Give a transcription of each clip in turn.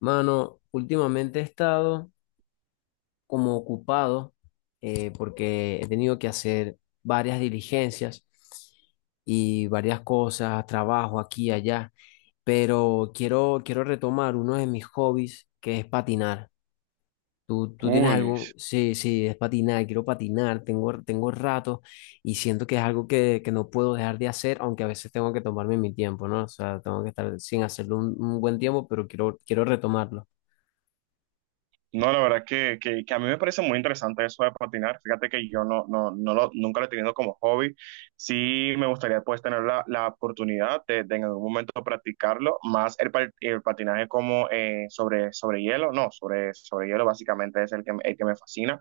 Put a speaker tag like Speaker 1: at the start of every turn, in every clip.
Speaker 1: Mano, últimamente he estado como ocupado porque he tenido que hacer varias diligencias y varias cosas, trabajo aquí y allá, pero quiero retomar uno de mis hobbies, que es patinar. ¿Tú tienes
Speaker 2: Uy,
Speaker 1: algo? Sí, sí, es patinar, quiero patinar, tengo rato y siento que es algo que no puedo dejar de hacer, aunque a veces tengo que tomarme mi tiempo, ¿no? O sea, tengo que estar sin hacerlo un buen tiempo, pero quiero retomarlo.
Speaker 2: no, la verdad que a mí me parece muy interesante eso de patinar. Fíjate que yo nunca lo he tenido como hobby. Sí me gustaría pues tener la oportunidad de en algún momento practicarlo, más el patinaje como sobre hielo, no, sobre hielo básicamente es el el que me fascina.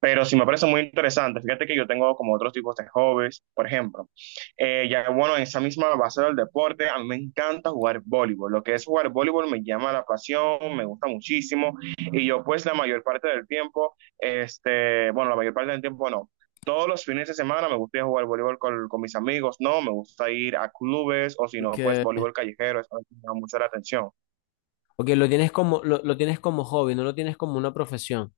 Speaker 2: Pero sí me parece muy interesante. Fíjate que yo tengo como otros tipos de hobbies, por ejemplo. Ya bueno, en esa misma base del deporte, a mí me encanta jugar voleibol. Lo que es jugar voleibol me llama la pasión, me gusta muchísimo. Y yo pues la mayor parte del tiempo, bueno, la mayor parte del tiempo no. Todos los fines de semana me gusta ir a jugar voleibol con mis amigos, no, me gusta ir a clubes o si
Speaker 1: Ok.
Speaker 2: no, pues voleibol callejero, eso me llama mucho la atención.
Speaker 1: Porque lo tienes como, lo tienes como hobby, no lo tienes como una profesión.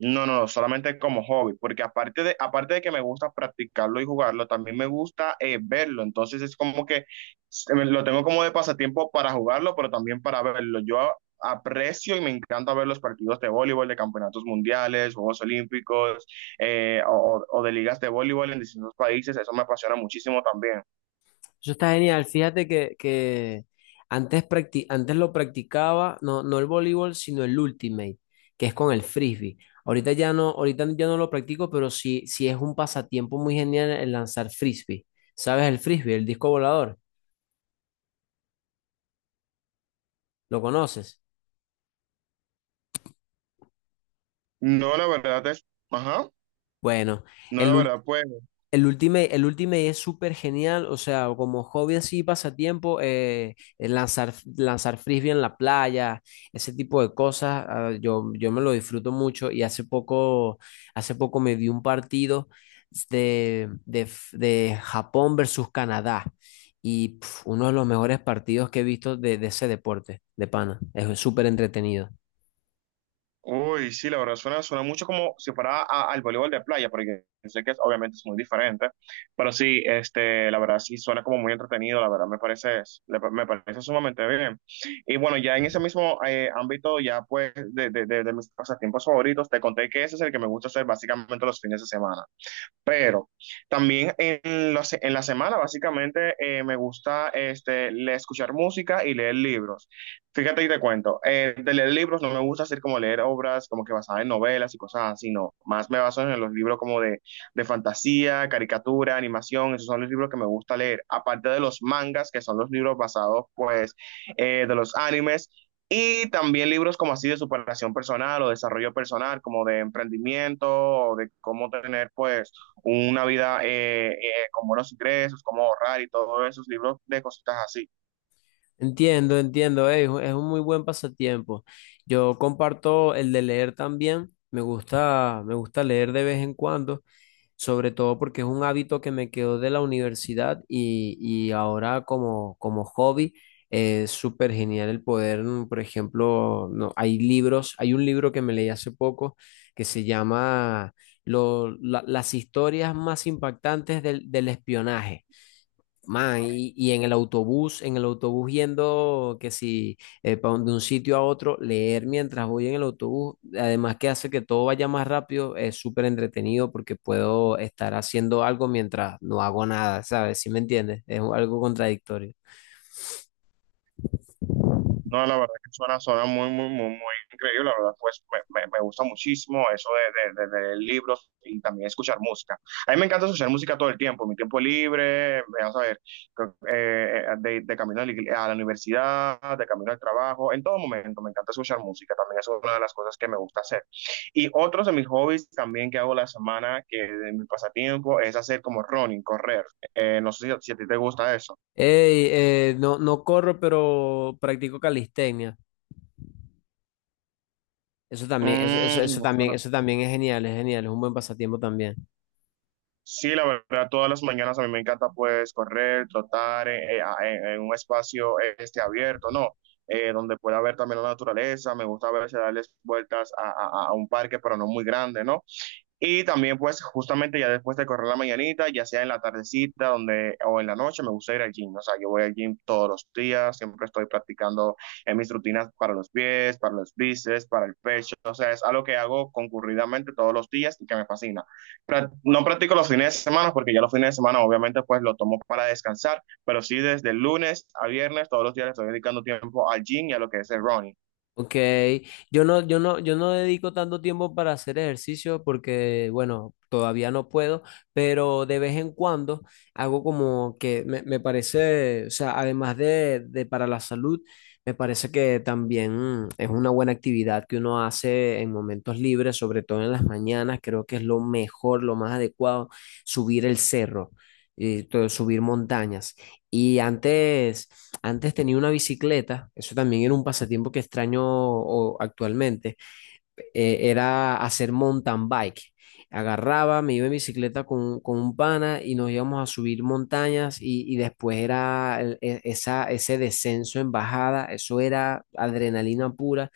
Speaker 2: No, no, solamente como hobby, porque aparte de que me gusta practicarlo y jugarlo, también me gusta verlo. Entonces es como que lo tengo como de pasatiempo para jugarlo, pero también para verlo. Aprecio y me encanta ver los partidos de voleibol, de campeonatos mundiales, Juegos Olímpicos, o de ligas de voleibol en distintos países. Eso me apasiona muchísimo también.
Speaker 1: Eso está genial. Fíjate que antes, antes lo practicaba, no, no el voleibol, sino el ultimate, que es con el frisbee. Ahorita ya no lo practico, pero sí, sí es un pasatiempo muy genial el lanzar frisbee. ¿Sabes el frisbee, el disco volador? ¿Lo conoces?
Speaker 2: No, la verdad es, ajá,
Speaker 1: Bueno,
Speaker 2: no,
Speaker 1: el
Speaker 2: la
Speaker 1: ul-
Speaker 2: verdad, pues.
Speaker 1: el Ultimate, el Ultimate es súper genial, o sea, como hobby así, pasatiempo, lanzar, lanzar frisbee en la playa, ese tipo de cosas, ah, yo me lo disfruto mucho y hace poco me vi un partido de Japón versus Canadá y pf, uno de los mejores partidos que he visto de ese deporte, de pana, es súper entretenido.
Speaker 2: Uy, sí, la verdad suena, suena mucho como si fuera al voleibol de playa, porque yo sé que obviamente es muy diferente, pero sí, la verdad sí suena como muy entretenido, la verdad me parece, me parece sumamente bien. Y bueno, ya en ese mismo ámbito, ya pues de mis pasatiempos favoritos, te conté que ese es el que me gusta hacer básicamente los fines de semana. Pero también en la semana, básicamente, me gusta escuchar música y leer libros. Fíjate y te cuento, de leer libros no me gusta hacer como leer obras como que basadas en novelas y cosas así, no. Más me baso en los libros como de fantasía, caricatura, animación, esos son los libros que me gusta leer. Aparte de los mangas, que son los libros basados, pues, de los animes. Y también libros como así de superación personal o desarrollo personal, como de emprendimiento o de cómo tener, pues, una vida con buenos ingresos, cómo ahorrar y todos esos libros de cositas así.
Speaker 1: Entiendo, entiendo, es un muy buen pasatiempo. Yo comparto el de leer también. Me gusta leer de vez en cuando, sobre todo porque es un hábito que me quedó de la universidad y ahora como, como hobby es súper genial el poder, mm, por ejemplo, no, hay libros, hay un libro que me leí hace poco que se llama Las historias más impactantes del espionaje. Man, y en el autobús yendo, que si pa' de un sitio a otro, leer mientras voy en el autobús, además que hace que todo vaya más rápido, es súper entretenido porque puedo estar haciendo algo mientras no hago nada, ¿sabes? ¿Sí me entiendes? Algo contradictorio.
Speaker 2: No, la verdad que suena, suena muy, muy, muy, muy increíble. La verdad, pues me gusta muchísimo eso de leer libros y también escuchar música. A mí me encanta escuchar música todo el tiempo, en mi tiempo libre, vas a ver, creo que, de camino a a la universidad, de camino al trabajo, en todo momento me encanta escuchar música. También es una de las cosas que me gusta hacer. Y otros de mis hobbies también que hago la semana, que de mi pasatiempo, es hacer como running, correr. No sé si a ti te gusta eso.
Speaker 1: Ey, no, no corro, pero practico calistenia. Eso también, eso,
Speaker 2: No suena
Speaker 1: eso también es genial, es genial, es un buen pasatiempo también.
Speaker 2: sí, la verdad, todas las mañanas a mí me encanta pues correr, trotar en un espacio abierto, ¿no? Donde pueda ver también la naturaleza, me gusta a veces darles vueltas a un parque, pero no muy grande, ¿no? Y también, pues, justamente ya después de correr la mañanita, ya sea en la tardecita donde, o en la noche, me gusta ir al gym. O sea, yo voy al gym todos los días, siempre estoy practicando en mis rutinas para los pies, para los bíceps, para el pecho. O sea, es algo que hago concurridamente todos los días y que me fascina. No practico los fines de semana porque ya los fines de semana, obviamente, pues, lo tomo para descansar, pero sí desde el lunes a viernes, todos los días le estoy dedicando tiempo al gym y a lo que es el running.
Speaker 1: Ok, yo no, yo no, yo no dedico tanto tiempo para hacer ejercicio porque, bueno, todavía no puedo, pero de vez en cuando hago como que me parece, o sea, además de para la salud, me parece que también es una buena actividad que uno hace en momentos libres, sobre todo en las mañanas, creo que es lo mejor, lo más adecuado, subir el cerro, subir montañas. Y antes... Antes tenía una bicicleta, eso también era un pasatiempo que extraño actualmente, era hacer mountain bike. Agarraba, me iba en bicicleta con un pana y nos íbamos a subir montañas y después era esa, ese descenso en bajada, eso era adrenalina pura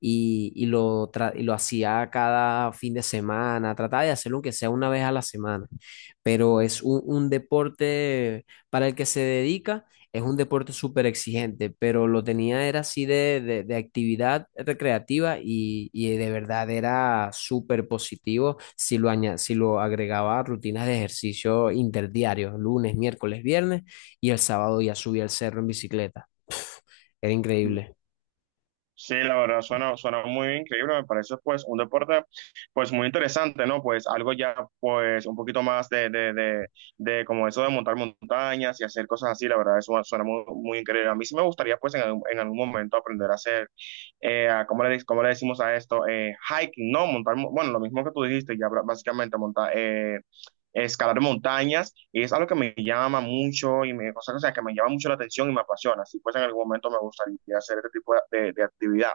Speaker 1: y, y lo hacía cada fin de semana, trataba de hacerlo aunque sea una vez a la semana, pero es un deporte para el que se dedica, es un deporte súper exigente, pero lo tenía era así de, de actividad recreativa y de verdad era súper positivo si lo, si lo agregaba a rutinas de ejercicio interdiarios, lunes, miércoles, viernes, y el sábado ya subía al cerro en bicicleta. Era increíble.
Speaker 2: Sí, la verdad suena, suena muy increíble, me parece pues un deporte pues muy interesante, ¿no? Pues algo ya pues un poquito más de como eso de montar montañas y hacer cosas así, la verdad eso suena muy, muy increíble. A mí sí me gustaría pues en algún momento aprender a hacer, ¿cómo cómo le decimos a esto? Hiking, ¿no? Bueno, lo mismo que tú dijiste, básicamente montar, escalar montañas y es algo que me llama mucho y me, o sea, que me llama mucho la atención y me apasiona. Así pues en algún momento me gustaría hacer este tipo de actividad.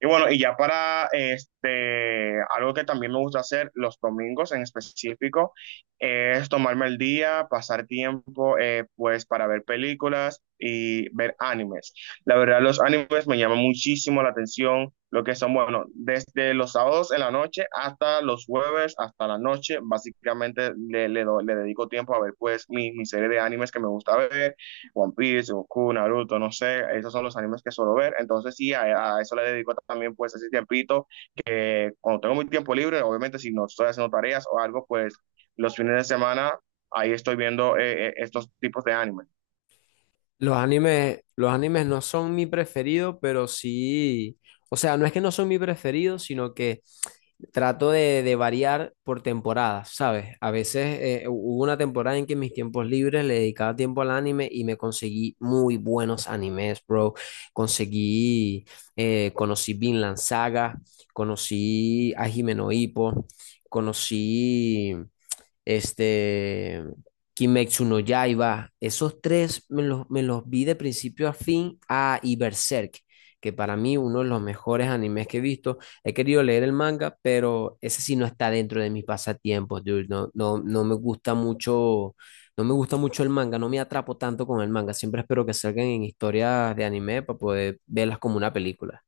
Speaker 2: Y bueno, y ya para este, algo que también me gusta hacer los domingos en específico es tomarme el día, pasar tiempo pues para ver películas y ver animes. La verdad, los animes me llaman muchísimo la atención, lo que son, bueno, desde los sábados en la noche hasta los jueves, hasta la noche, básicamente le dedico tiempo a ver pues mi serie de animes que me gusta ver, One Piece, Goku, Naruto, no sé, esos son los animes que suelo ver, entonces sí, a eso le dedico también pues ese tiempito, que cuando tengo mi tiempo libre, obviamente si no estoy haciendo tareas o algo, pues los fines de semana ahí estoy viendo estos tipos de animes.
Speaker 1: Los animes no son mi preferido, pero sí, o sea, no es que no son mi preferido, sino que... Trato de variar por temporadas, ¿sabes? A veces hubo una temporada en que en mis tiempos libres le dedicaba tiempo al anime y me conseguí muy buenos animes, bro. Conseguí, conocí Vinland Saga, conocí a Himeno Hippo, conocí este, Kimetsu no Yaiba, esos tres me los vi de principio a fin, a y Berserk, que para mí uno de los mejores animes que he visto. He querido leer el manga, pero ese sí no está dentro de mis pasatiempos, dude. No, no, no me gusta mucho, no me gusta mucho el manga, no me atrapo tanto con el manga. Siempre espero que salgan en historias de anime para poder verlas como una película.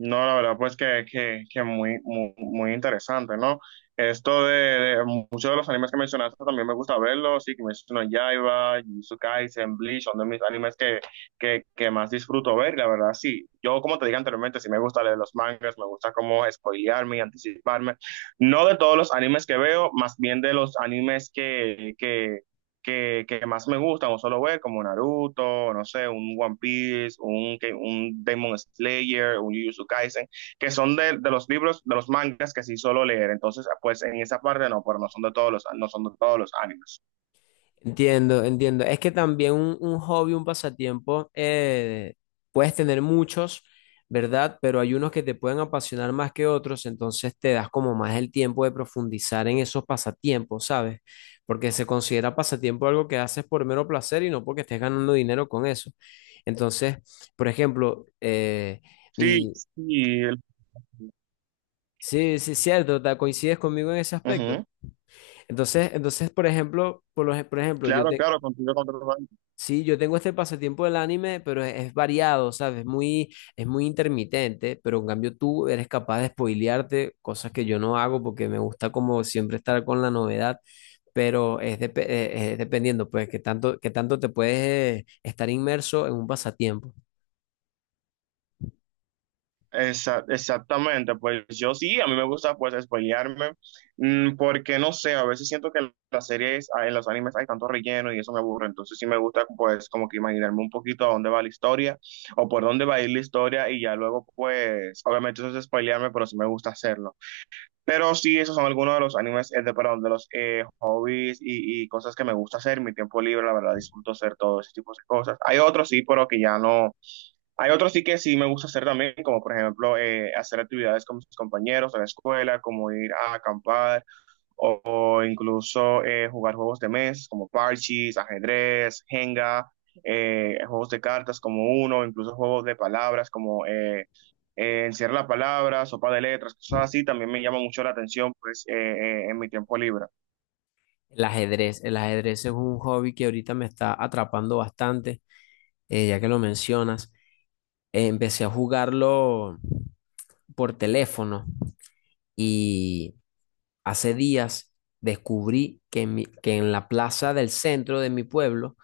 Speaker 2: No, la verdad, pues que muy, muy, muy interesante, ¿no? Esto de muchos de los animes que mencionaste también me gusta verlos, sí, que menciono Yaiba, Jujutsu Kaisen, Bleach, son de mis animes que más disfruto ver, y la verdad, sí. Yo, como te dije anteriormente, sí me gusta leer los mangas, me gusta como spoilearme y anticiparme. No de todos los animes que veo, más bien de los animes que más me gustan o solo ver, como Naruto, no sé, un One Piece, un Demon Slayer, un Jujutsu Kaisen, que son de los libros, de los mangas que sí solo leer. Entonces, pues en esa parte no, pero no son de todos los, no son de todos los animes.
Speaker 1: Entiendo, entiendo. Es que también un hobby, un pasatiempo, puedes tener muchos, ¿verdad? Pero hay unos que te pueden apasionar más que otros, entonces te das como más el tiempo de profundizar en esos pasatiempos, ¿sabes? Porque se considera pasatiempo algo que haces por mero placer y no porque estés ganando dinero con eso. Entonces, por ejemplo,
Speaker 2: Sí,
Speaker 1: mi...
Speaker 2: sí, el-
Speaker 1: Sí, sí, cierto, coincides conmigo en ese aspecto.
Speaker 2: Ujú.
Speaker 1: Entonces, entonces, por ejemplo, por ejemplo, yo,
Speaker 2: Claro,
Speaker 1: te,
Speaker 2: claro, contigo,
Speaker 1: sí, yo tengo este pasatiempo del anime, pero es variado, ¿sabes? Es muy intermitente, pero en cambio tú eres capaz de spoilearte, cosas que yo no hago porque me gusta como siempre estar con la novedad, pero es, es dependiendo, pues, qué tanto te puedes estar inmerso en un pasatiempo.
Speaker 2: Exactamente, pues yo sí, a mí me gusta pues spoilearme, porque no sé, a veces siento que en las series, ah, en los animes hay tanto relleno y eso me aburre, entonces sí me gusta pues como que imaginarme un poquito a dónde va la historia o por dónde va a ir la historia y ya luego pues, obviamente eso es spoilearme, pero sí me gusta hacerlo. Pero sí, esos son algunos de los animes, perdón, de los hobbies y cosas que me gusta hacer, en mi tiempo libre, la verdad disfruto hacer todo ese tipo de cosas. Hay otros sí, pero que ya no hay otros sí que sí me gusta hacer también, como por ejemplo hacer actividades con mis compañeros de la escuela, como ir a acampar o incluso jugar juegos de mesa como parches, ajedrez, Jenga, juegos de cartas como uno, incluso juegos de palabras como encierra la palabra, sopa de letras, cosas así, también me llama mucho la atención pues en mi tiempo libre.
Speaker 1: El ajedrez es un hobby que ahorita me está atrapando bastante, ya que lo mencionas. Empecé a jugarlo por teléfono. Hace días descubrí que que en la plaza del centro de mi pueblo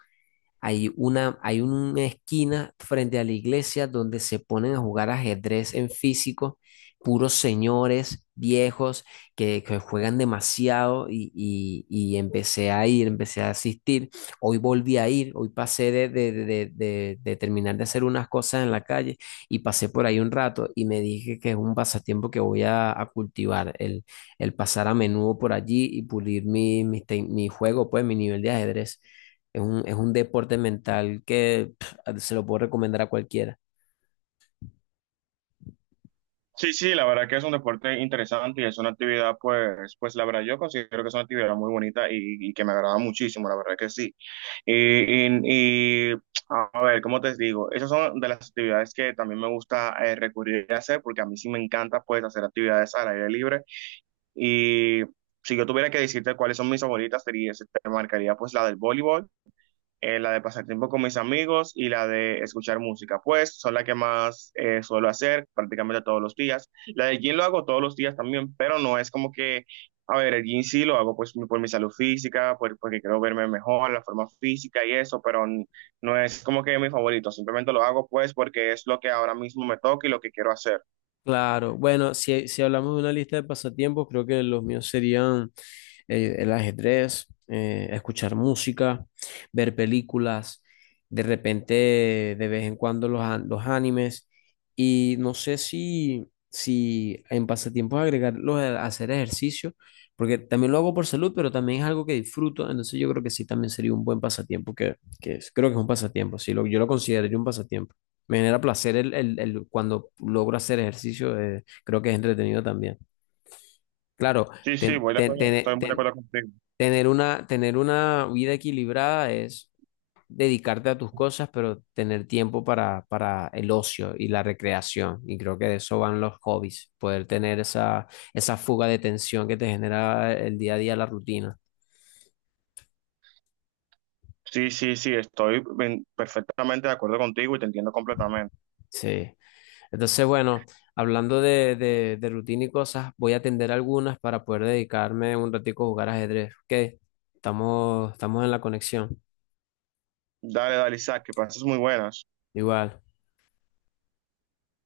Speaker 1: hay una esquina frente a la iglesia donde se ponen a jugar ajedrez en físico, puros señores viejos que juegan demasiado y, y empecé a ir, empecé a asistir. Hoy volví a ir, hoy pasé de, de terminar de hacer unas cosas en la calle y pasé por ahí un rato y me dije que es un pasatiempo que voy a cultivar, el pasar a menudo por allí y pulir mi, mi juego, pues mi nivel de ajedrez. Es un deporte mental que pf, se lo puedo recomendar a cualquiera.
Speaker 2: Sí, sí, la verdad que es un deporte interesante y es una actividad, pues, pues la verdad yo considero que es una actividad muy bonita y que me agrada muchísimo, la verdad que sí. Y, y a ver, ¿cómo te digo? Esas son de las actividades que también me gusta recurrir a hacer porque a mí sí me encanta, pues, hacer actividades al aire libre. Y si yo tuviera que decirte cuáles son mis favoritas, sería, te marcaría, pues, la del voleibol la de pasar tiempo con mis amigos y la de escuchar música. Pues son las que más suelo hacer prácticamente todos los días. La del gym lo hago todos los días también, pero no es como que, a ver, el gym sí lo hago pues por mi salud física, porque quiero verme mejor, la forma física y eso, pero no es como que mi favorito. Simplemente lo hago pues porque es lo que ahora mismo me toca y lo que quiero hacer.
Speaker 1: Claro, bueno, si, si hablamos de una lista de pasatiempos, creo que los míos serían el ajedrez, escuchar música, ver películas, de repente, de vez en cuando los animes, y no sé si, si en pasatiempos agregar los de hacer ejercicio, porque también lo hago por salud, pero también es algo que disfruto, entonces yo creo que sí, también sería un buen pasatiempo, que, creo que es un pasatiempo, sí, lo, yo lo consideraría un pasatiempo. Me genera placer cuando logro hacer ejercicio, creo que es entretenido también. Claro,
Speaker 2: Sí, sí,
Speaker 1: ten-
Speaker 2: voy de
Speaker 1: ten-
Speaker 2: acuerdo, estoy
Speaker 1: ten-
Speaker 2: muy de
Speaker 1: ten-
Speaker 2: acuerdo contigo.
Speaker 1: tener una vida equilibrada es dedicarte a tus cosas, pero tener tiempo para el ocio y la recreación. Y creo que de eso van los hobbies, poder tener esa, esa fuga de tensión que te genera el día a día la rutina.
Speaker 2: Sí, sí, sí, estoy perfectamente de acuerdo contigo y te entiendo completamente.
Speaker 1: Sí. Entonces, bueno, hablando de rutina y cosas, voy a atender algunas para poder dedicarme un ratico a jugar ajedrez. Ok, estamos, estamos en la conexión.
Speaker 2: Dale, dale, Isaac, que pases muy buenas.
Speaker 1: Igual.